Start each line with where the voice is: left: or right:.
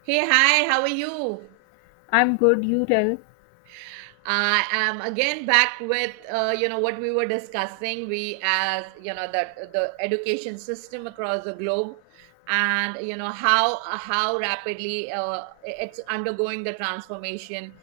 right: Hey, hi, how are you?
left: I'm good, you tell.
right: I am again back with you know what we were discussing. We, as you know, the education system across the globe, and you know how rapidly it's undergoing the transformation.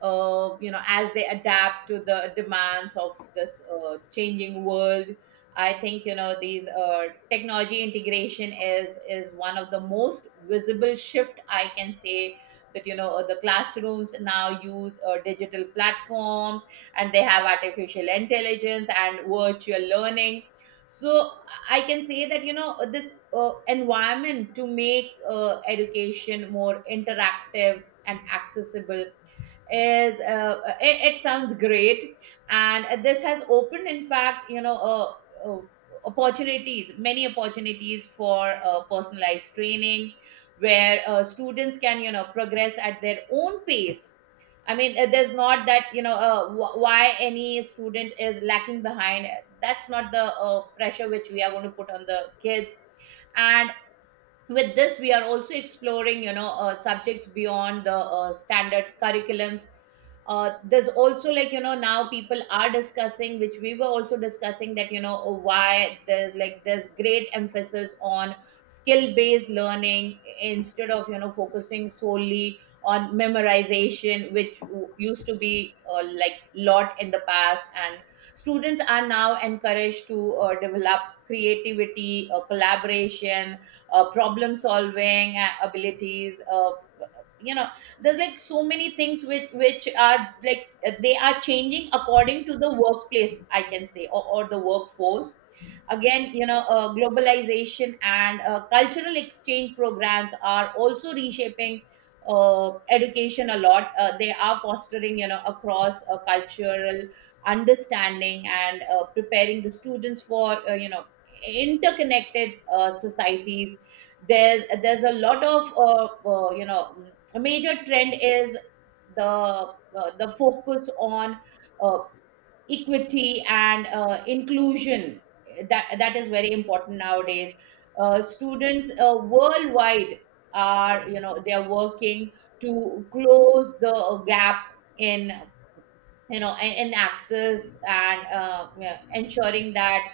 right: You know, as they adapt to the demands of this changing world. I think, you know, these technology integration is one of the most visible shift, I can say, that you know the classrooms now use digital platforms, and they have artificial intelligence and virtual learning. So I can say that you know this environment to make education more interactive and accessible is it sounds great, and this has opened, in fact, you know, uh, opportunities, many opportunities for personalized training, where students can, you know, progress at their own pace. I mean, there's not that you know why any student is lacking behind. That's not the pressure which we are going to put on the kids. And with this, we are also exploring, you know, subjects beyond the standard curriculums. There's also, like, you know, now people are discussing, which we were also discussing, that you know, oh, why there's like, there's great emphasis on skill based learning instead of, you know, focusing solely on memorization, which used to be like lot in the past. And students are now encouraged to develop creativity, collaboration, problem solving abilities, you know, there's like so many things which are like, they are changing according to the workplace, I can say, or the workforce. Again, you know, globalization and cultural exchange programs are also reshaping education a lot. They are fostering, you know, across cultural understanding, and preparing the students for you know, interconnected societies. There's a lot of you know, a major trend is the uh, the focus on uh, equity and inclusion. That is very important nowadays. Students worldwide are, you know, they are working to close the gap in, you know, in access and yeah, ensuring that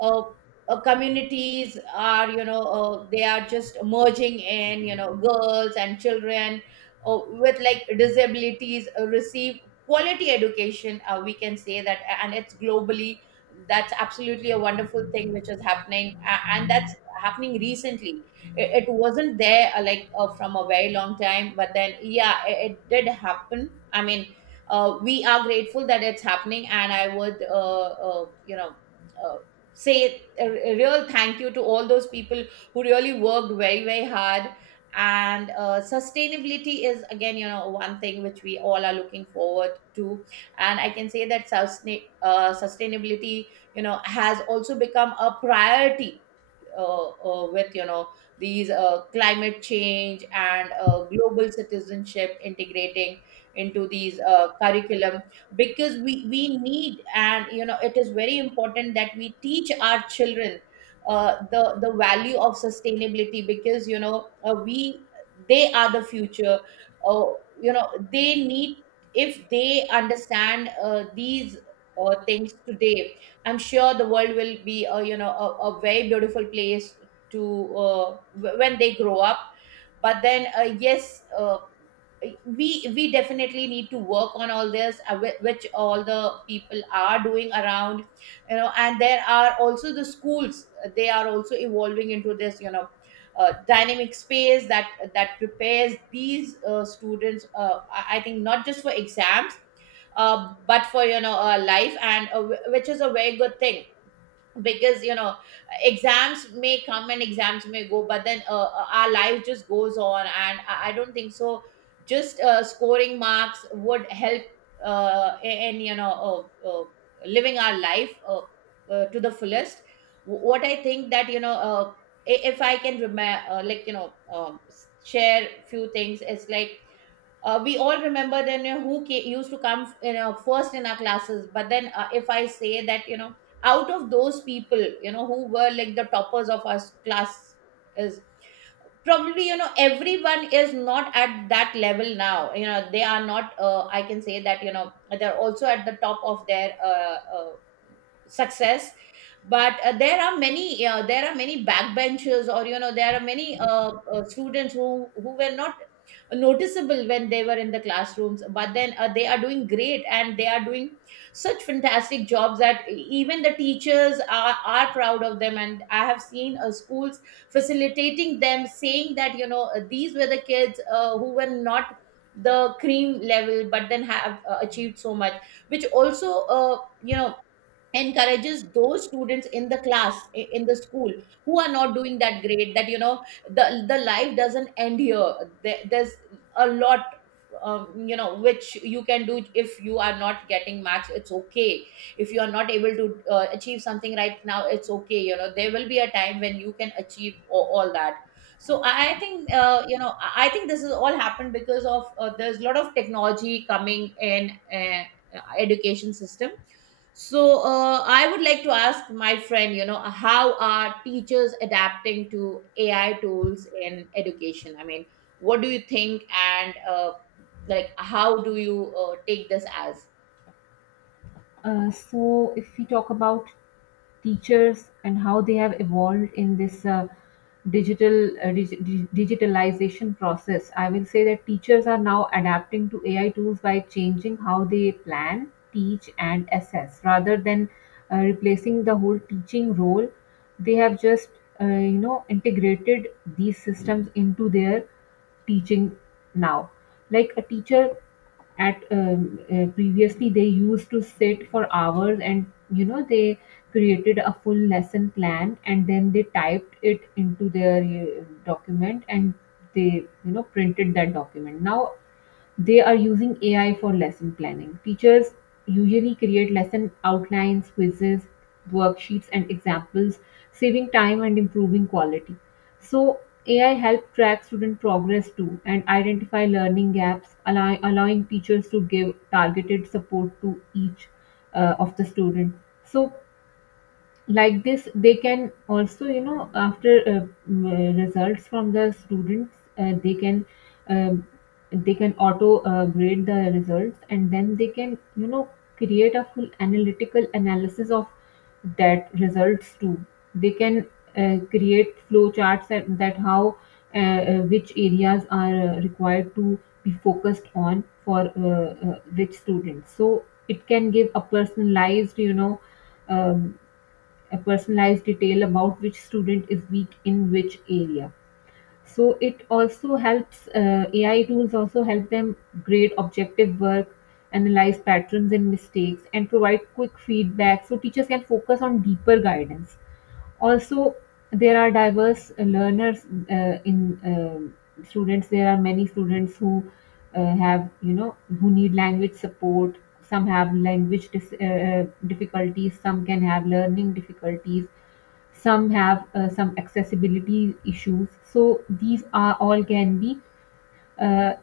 right: uh, communities are, you know, they are just merging in, you know, girls and children with like disabilities receive quality education, we can say that, and it's globally. That's absolutely a wonderful thing which is happening, and that's happening recently. It wasn't there like from a very long time, but then yeah, it did happen. I mean, we are grateful that it's happening, and I would you know, uh, say a real thank you to all those people who really worked very very hard. And sustainability is, again, you know, one thing which we all are looking forward to. And I can say that sustainability, you know, has also become a priority, with you know these climate change and global citizenship integrating into these curriculum, because we need, and you know it is very important that we teach our children the value of sustainability, because you know we they are the future. uh, you know, they need, if they understand these things today, I'm sure the world will be a, you know, a very beautiful place to when they grow up. But then yes, we definitely need to work on all this, which all the people are doing around, you know. And there are also the schools; they are also evolving into this, you know. Dynamic space that that prepares these students. I think not just for exams, but for, you know, life, and which is a very good thing. Because, you know, exams may come and exams may go, but then our life just goes on, and I don't think so just scoring marks would help in you know, living our life to the fullest. What I think, that you know if I can remember like, you know, share few things. It's like, we all remember then, you know, who used to come, you know, first in our classes. But then if I say that you know, out of those people, you know, who were like the toppers of our class, is probably, you know, everyone is not at that level now. You know, they are not, I can say that you know they're also at the top of their success. But there are many backbenchers, or you know, there are many students who were not noticeable when they were in the classrooms, but then they are doing great, and they are doing such fantastic jobs that even the teachers are proud of them. And I have seen schools facilitating them, saying that you know these were the kids who were not the cream level, but then have achieved so much, which also you know encourages those students in the class, in the school, who are not doing that great, that you know the life doesn't end here. There's a lot, you know, which you can do. If you are not getting marks, it's okay. If you are not able to achieve something right now, it's okay. You know, there will be a time when you can achieve all that. So I think you know, I think this has all happened because of there's a lot of technology coming in uh, education system. So I would like to ask my friend, you know, how are teachers adapting to AI tools in education? I mean, what do you think? And like, how do you take this as?
left: So, if we talk about teachers and how they have evolved in this digital digitalization process, I will say that teachers are now adapting to AI tools by changing how they plan, teach, and assess rather than replacing the whole teaching role. They have just you know integrated these systems into their teaching now. Like a teacher at previously they used to sit for hours and you know they created a full lesson plan and then they typed it into their document and they you know printed that document now they are using AI for lesson planning. Teachers usually create lesson outlines, quizzes, worksheets, and examples, saving time and improving quality. So, AI helps track student progress too and identify learning gaps, allowing teachers to give targeted support to each of the student. So, like this they can also you know after results from the students um, they can auto grade the results and then they can you know create a full analytical analysis of that results too they can create flow charts that how which areas are required to be focused on for which students so it can give a personalized you know um, a personalized detail about which student is weak in which area. So it also helps, AI tools also help them grade objective work, analyze patterns and mistakes, and provide quick feedback so teachers can focus on deeper guidance. Also, there are diverse learners in students. There are many students who have, you know, who need language support. Some have difficulties. Some can have learning difficulties. Some have some accessibility issues. So these are all can be uh,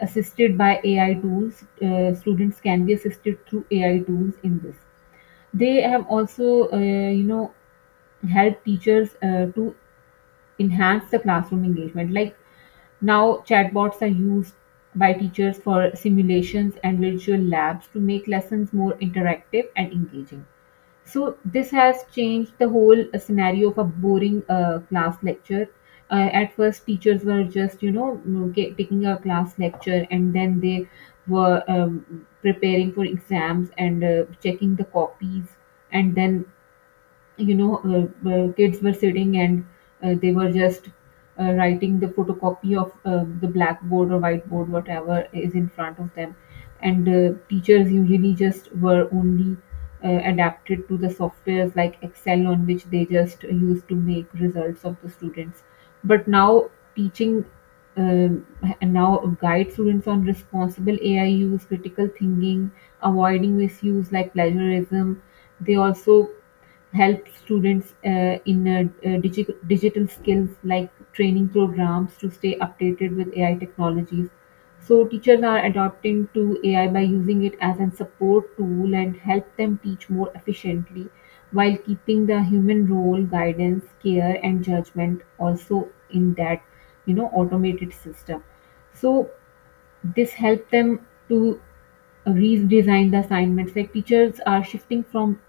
left: assisted by AI tools. Students can be assisted through AI tools in this. They have also, you know, help teachers to enhance the classroom engagement. Like now, chatbots are used by teachers for simulations and virtual labs to make lessons more interactive and engaging. So this has changed the whole scenario of a boring class lecture. At first, teachers were just you know taking a class lecture, and then they were preparing for exams and checking the copies, and then you know, kids were sitting and they were just writing the photocopy of the blackboard or whiteboard, whatever is in front of them. And teachers usually just were only adapted to the softwares like Excel, on which they just used to make results of the students. But now teaching um, and now guide students on responsible AI use, critical thinking, avoiding misuse like plagiarism. They also help students in digital skills like training programs to stay updated with AI technologies. So teachers are adopting to AI by using it as a support tool and help them teach more efficiently while keeping the human role, guidance, care and judgment also in that you know automated system. So this helped them to redesign the assignments. Like teachers are shifting from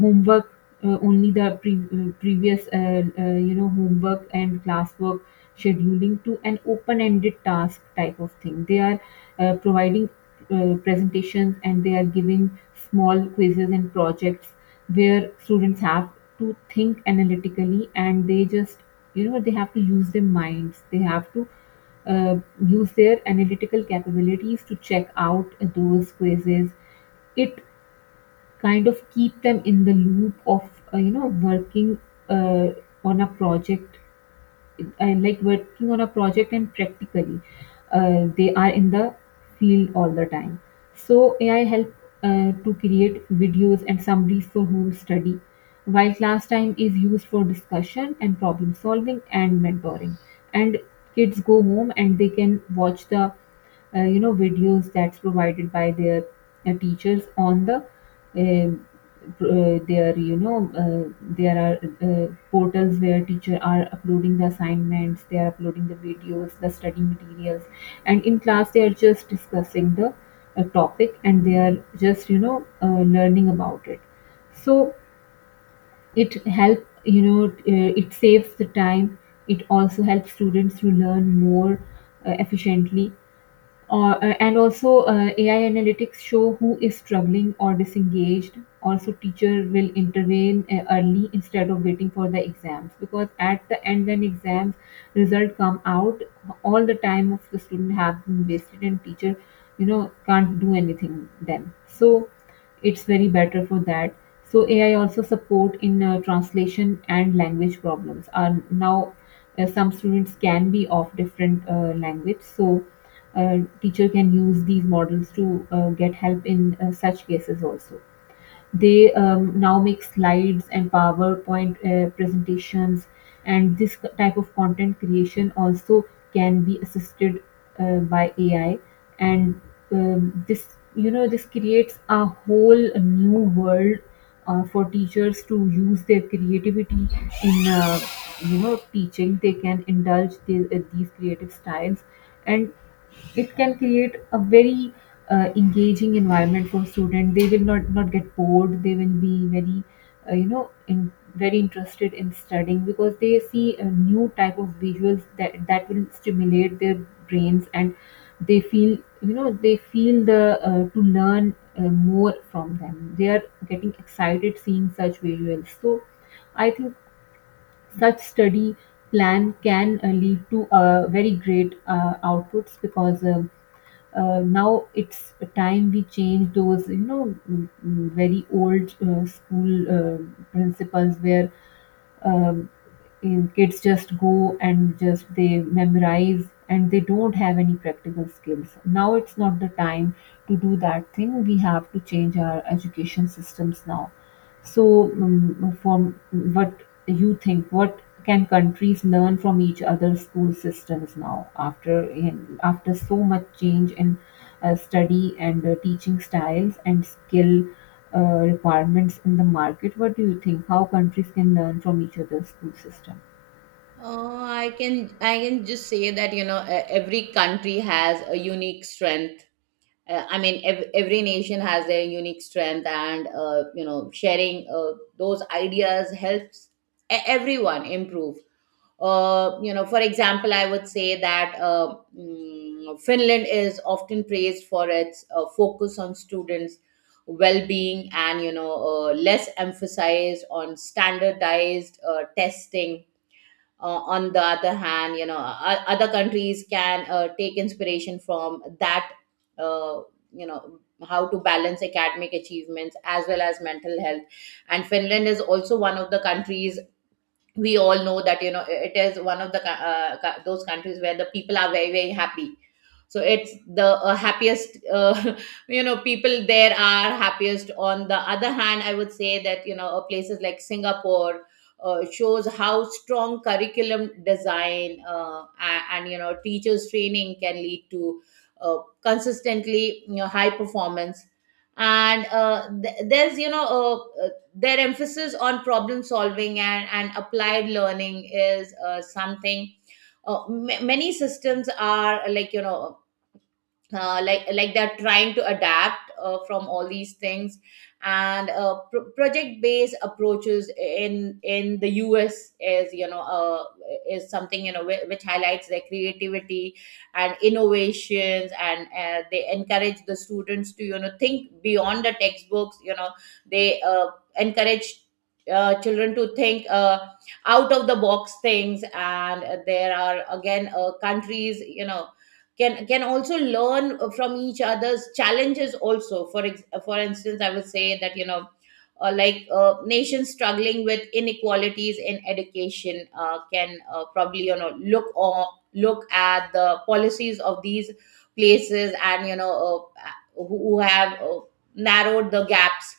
left: homework only the pre- previous you know homework and classwork scheduling to an open-ended task type of thing. They are providing presentations and they are giving small quizzes and projects where students have to think analytically and they just you know they have to use their minds. They have to uh, use their analytical capabilities to check out those quizzes. It kind of keep them in the loop of you know working uh, on a project and like working on a project and practically they are in the field all the time so ai help to create videos and summaries for home study while class time is used for discussion and problem solving and mentoring and kids go home and they can watch the you know videos that's provided by their teachers on the uh, there you know uh, there are portals where teacher are uploading the assignments they are uploading the videos the study materials and in class they are just discussing the topic and they are just you know learning about it so it help you know it saves the time it also helps students to learn more efficiently and also, AI analytics show who is struggling or disengaged. Also, teacher will intervene early instead of waiting for the exams because at the end, when exams result come out, all the time of the student have been wasted, and teacher, you know, can't do anything then. So, it's very better for that. So, AI also support in translation and language problems. Are now some students can be of different language, so teacher can use these models to get help in such cases also they now make slides and powerpoint presentations and this type of content creation also can be assisted by ai and this you know this creates a whole new world for teachers to use their creativity in you know teaching they can indulge these creative styles and it can create a very engaging environment for student they will not not get bored they will be very you know very interested in studying because they see a new type of visuals that will stimulate their brains and they feel you know they feel the to learn more from them they are getting excited seeing such visuals so I think such study plan can lead to very great outputs because now it's a time we change those you know very old school principles where um, in kids just go and just they memorize and they don't have any practical skills now it's not the time to do that thing we have to change our education systems now so, from what you think, what can countries learn from each other's school systems now after after so much change in study and teaching styles and skill uh, requirements in the market? What do you think? How countries can learn from each other's school system?
right: I can I can just say that you know every country has a unique strength. I mean, every nation has their unique strength, and you know, sharing those ideas helps everyone improve. You know, for example, I would say that Finland is often praised for its focus on students' well-being, and you know less emphasis on standardized testing. On the other hand, you know, other countries can take inspiration from that. Uh, you know, how to balance academic achievements as well as mental health. And Finland is also one of the countries. We all know that, you know, it is one of the those countries where the people are very very happy. So it's the happiest you know, people there are happiest. On the other hand, I would say that you know places like Singapore shows how strong curriculum design, and you know teachers training can lead to consistently, you know, high performance. And there's you know their emphasis on problem solving, and applied learning is something many systems are like you know like they're trying to adapt from all these things. And project based approaches in the us is you know is something you know which highlights their creativity and innovations. And they encourage the students to you know think beyond the textbooks. You know, they encourage children to think out of the box things. And there are, again, countries, you know, can also learn from each other's challenges also. For for instance, I would say that you know like nations struggling with inequalities in education can probably you know look at the policies of these places, and you know uh, who have narrowed the gaps.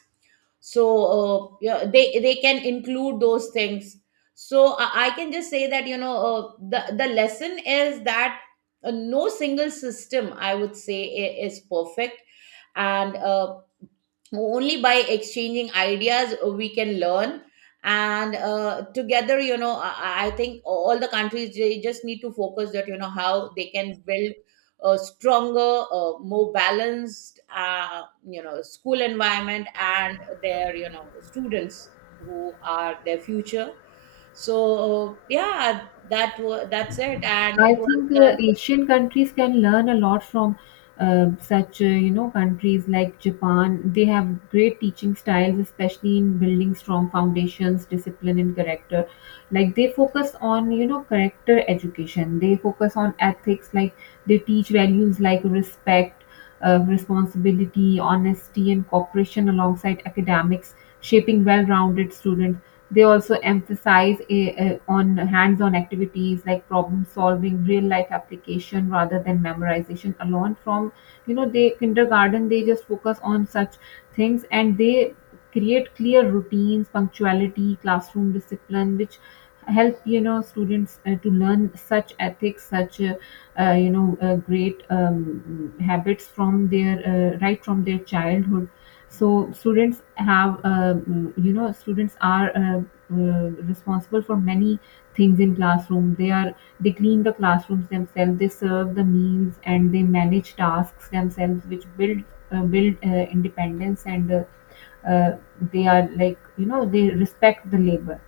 right: So yeah, they can include those things. So I can just say that you know the lesson is that no single system, I would say, is perfect. And only by exchanging ideas we can learn. And together, you know, I think all the countries, they just need to focus that you know how they can build a stronger, more balanced, you know, school environment, and their, you know, students who are their future. So yeah, that's it, and
left: I
right: it
left: think
right: was.
left: Asian countries can learn a lot from such, you know, countries like Japan. They have great teaching styles, especially in building strong foundations, discipline, and character. Like they focus on, you know, character education. They focus on ethics. Like they teach values like respect of responsibility, honesty, and cooperation alongside academics, shaping well rounded students. They also emphasize on hands on activities like problem solving, real life application rather than memorization alone. From you know, they kindergarten they just focus on such things and they create clear routines, punctuality, classroom discipline, which help you know students to learn such ethics, such you know great habits from their right from their childhood so students have you know students are responsible for many things in classroom they are they clean the classrooms themselves they serve the meals and they manage tasks themselves which build independence and uh, they are like you know they respect the labor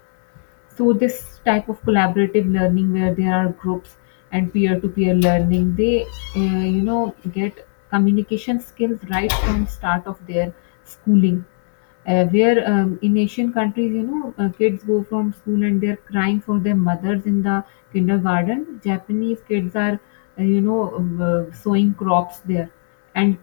left: so this type of collaborative learning where there are groups and peer-to-peer learning, they you know get communication skills right from start of their schooling. Where in Asian countries, you know, kids go from school and they're crying for their mothers in the kindergarten. Japanese kids are, you know, sowing crops there, and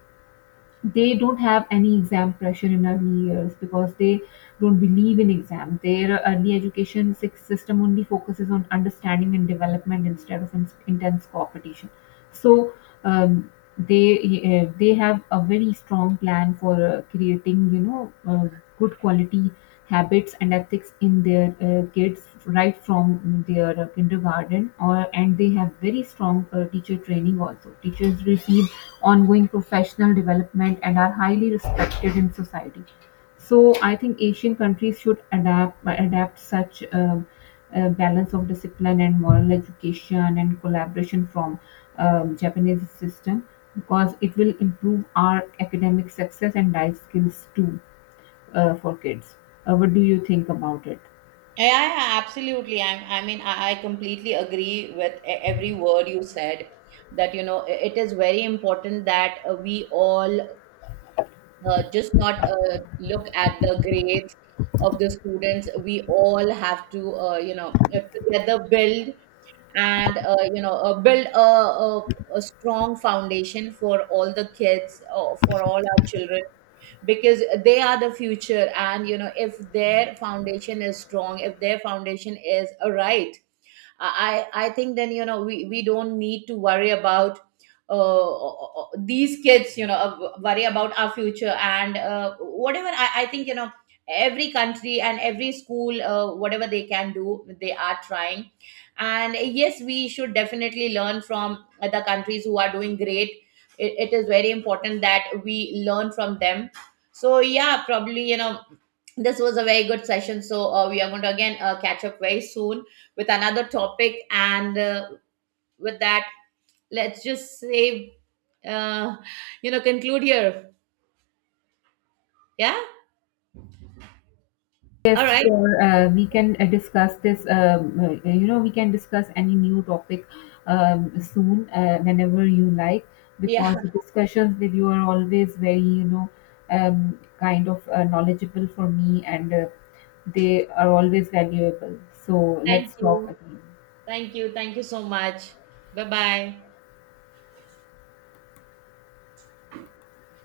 left: they don't have any exam pressure in early years because they don't believe in exam. Their early education six system only focuses on understanding and development instead of intense competition. So um, they they have a very strong plan for creating you know good quality habits and ethics in their kids right from their kindergarten or and they have very strong teacher training also teachers receive ongoing professional development and are highly respected in society so I think Asian countries should adapt such a balance of discipline and moral education and collaboration from Japanese system because it will improve our academic success and life skills too for kids. What do you think about it?
right: Yeah, yeah, yeah, absolutely. I mean, I completely agree with every word you said. That you know, it is very important that we all just not look at the grades of the students. We all have to, you know, together build. And you know build a strong foundation for all the kids, for all our children. Because they are the future, and you know if their foundation is strong, if their foundation is right, I think, then, you know, we don't need to worry about these kids, you know, worry about our future. And whatever, I think, you know, every country and every school, whatever they can do, they are trying. And yes, we should definitely learn from the countries who are doing great. It is very important that we learn from them. So yeah, probably, you know, this was a very good session. So we are going to, again, catch up very soon with another topic, and with that, let's just say, uh, you know, conclude here. Yeah. All
left: Yes,
right: right.
left: sure. We can discuss this. You know, we can discuss any new topic soon, whenever you like,
right: Yeah.
left: because the discussions with you are always very, you know, kind of knowledgeable for me, and they are always valuable. So
right: Thank
left: let's talk
right: you.
left: again.
right: Thank you, thank you so much. Bye bye.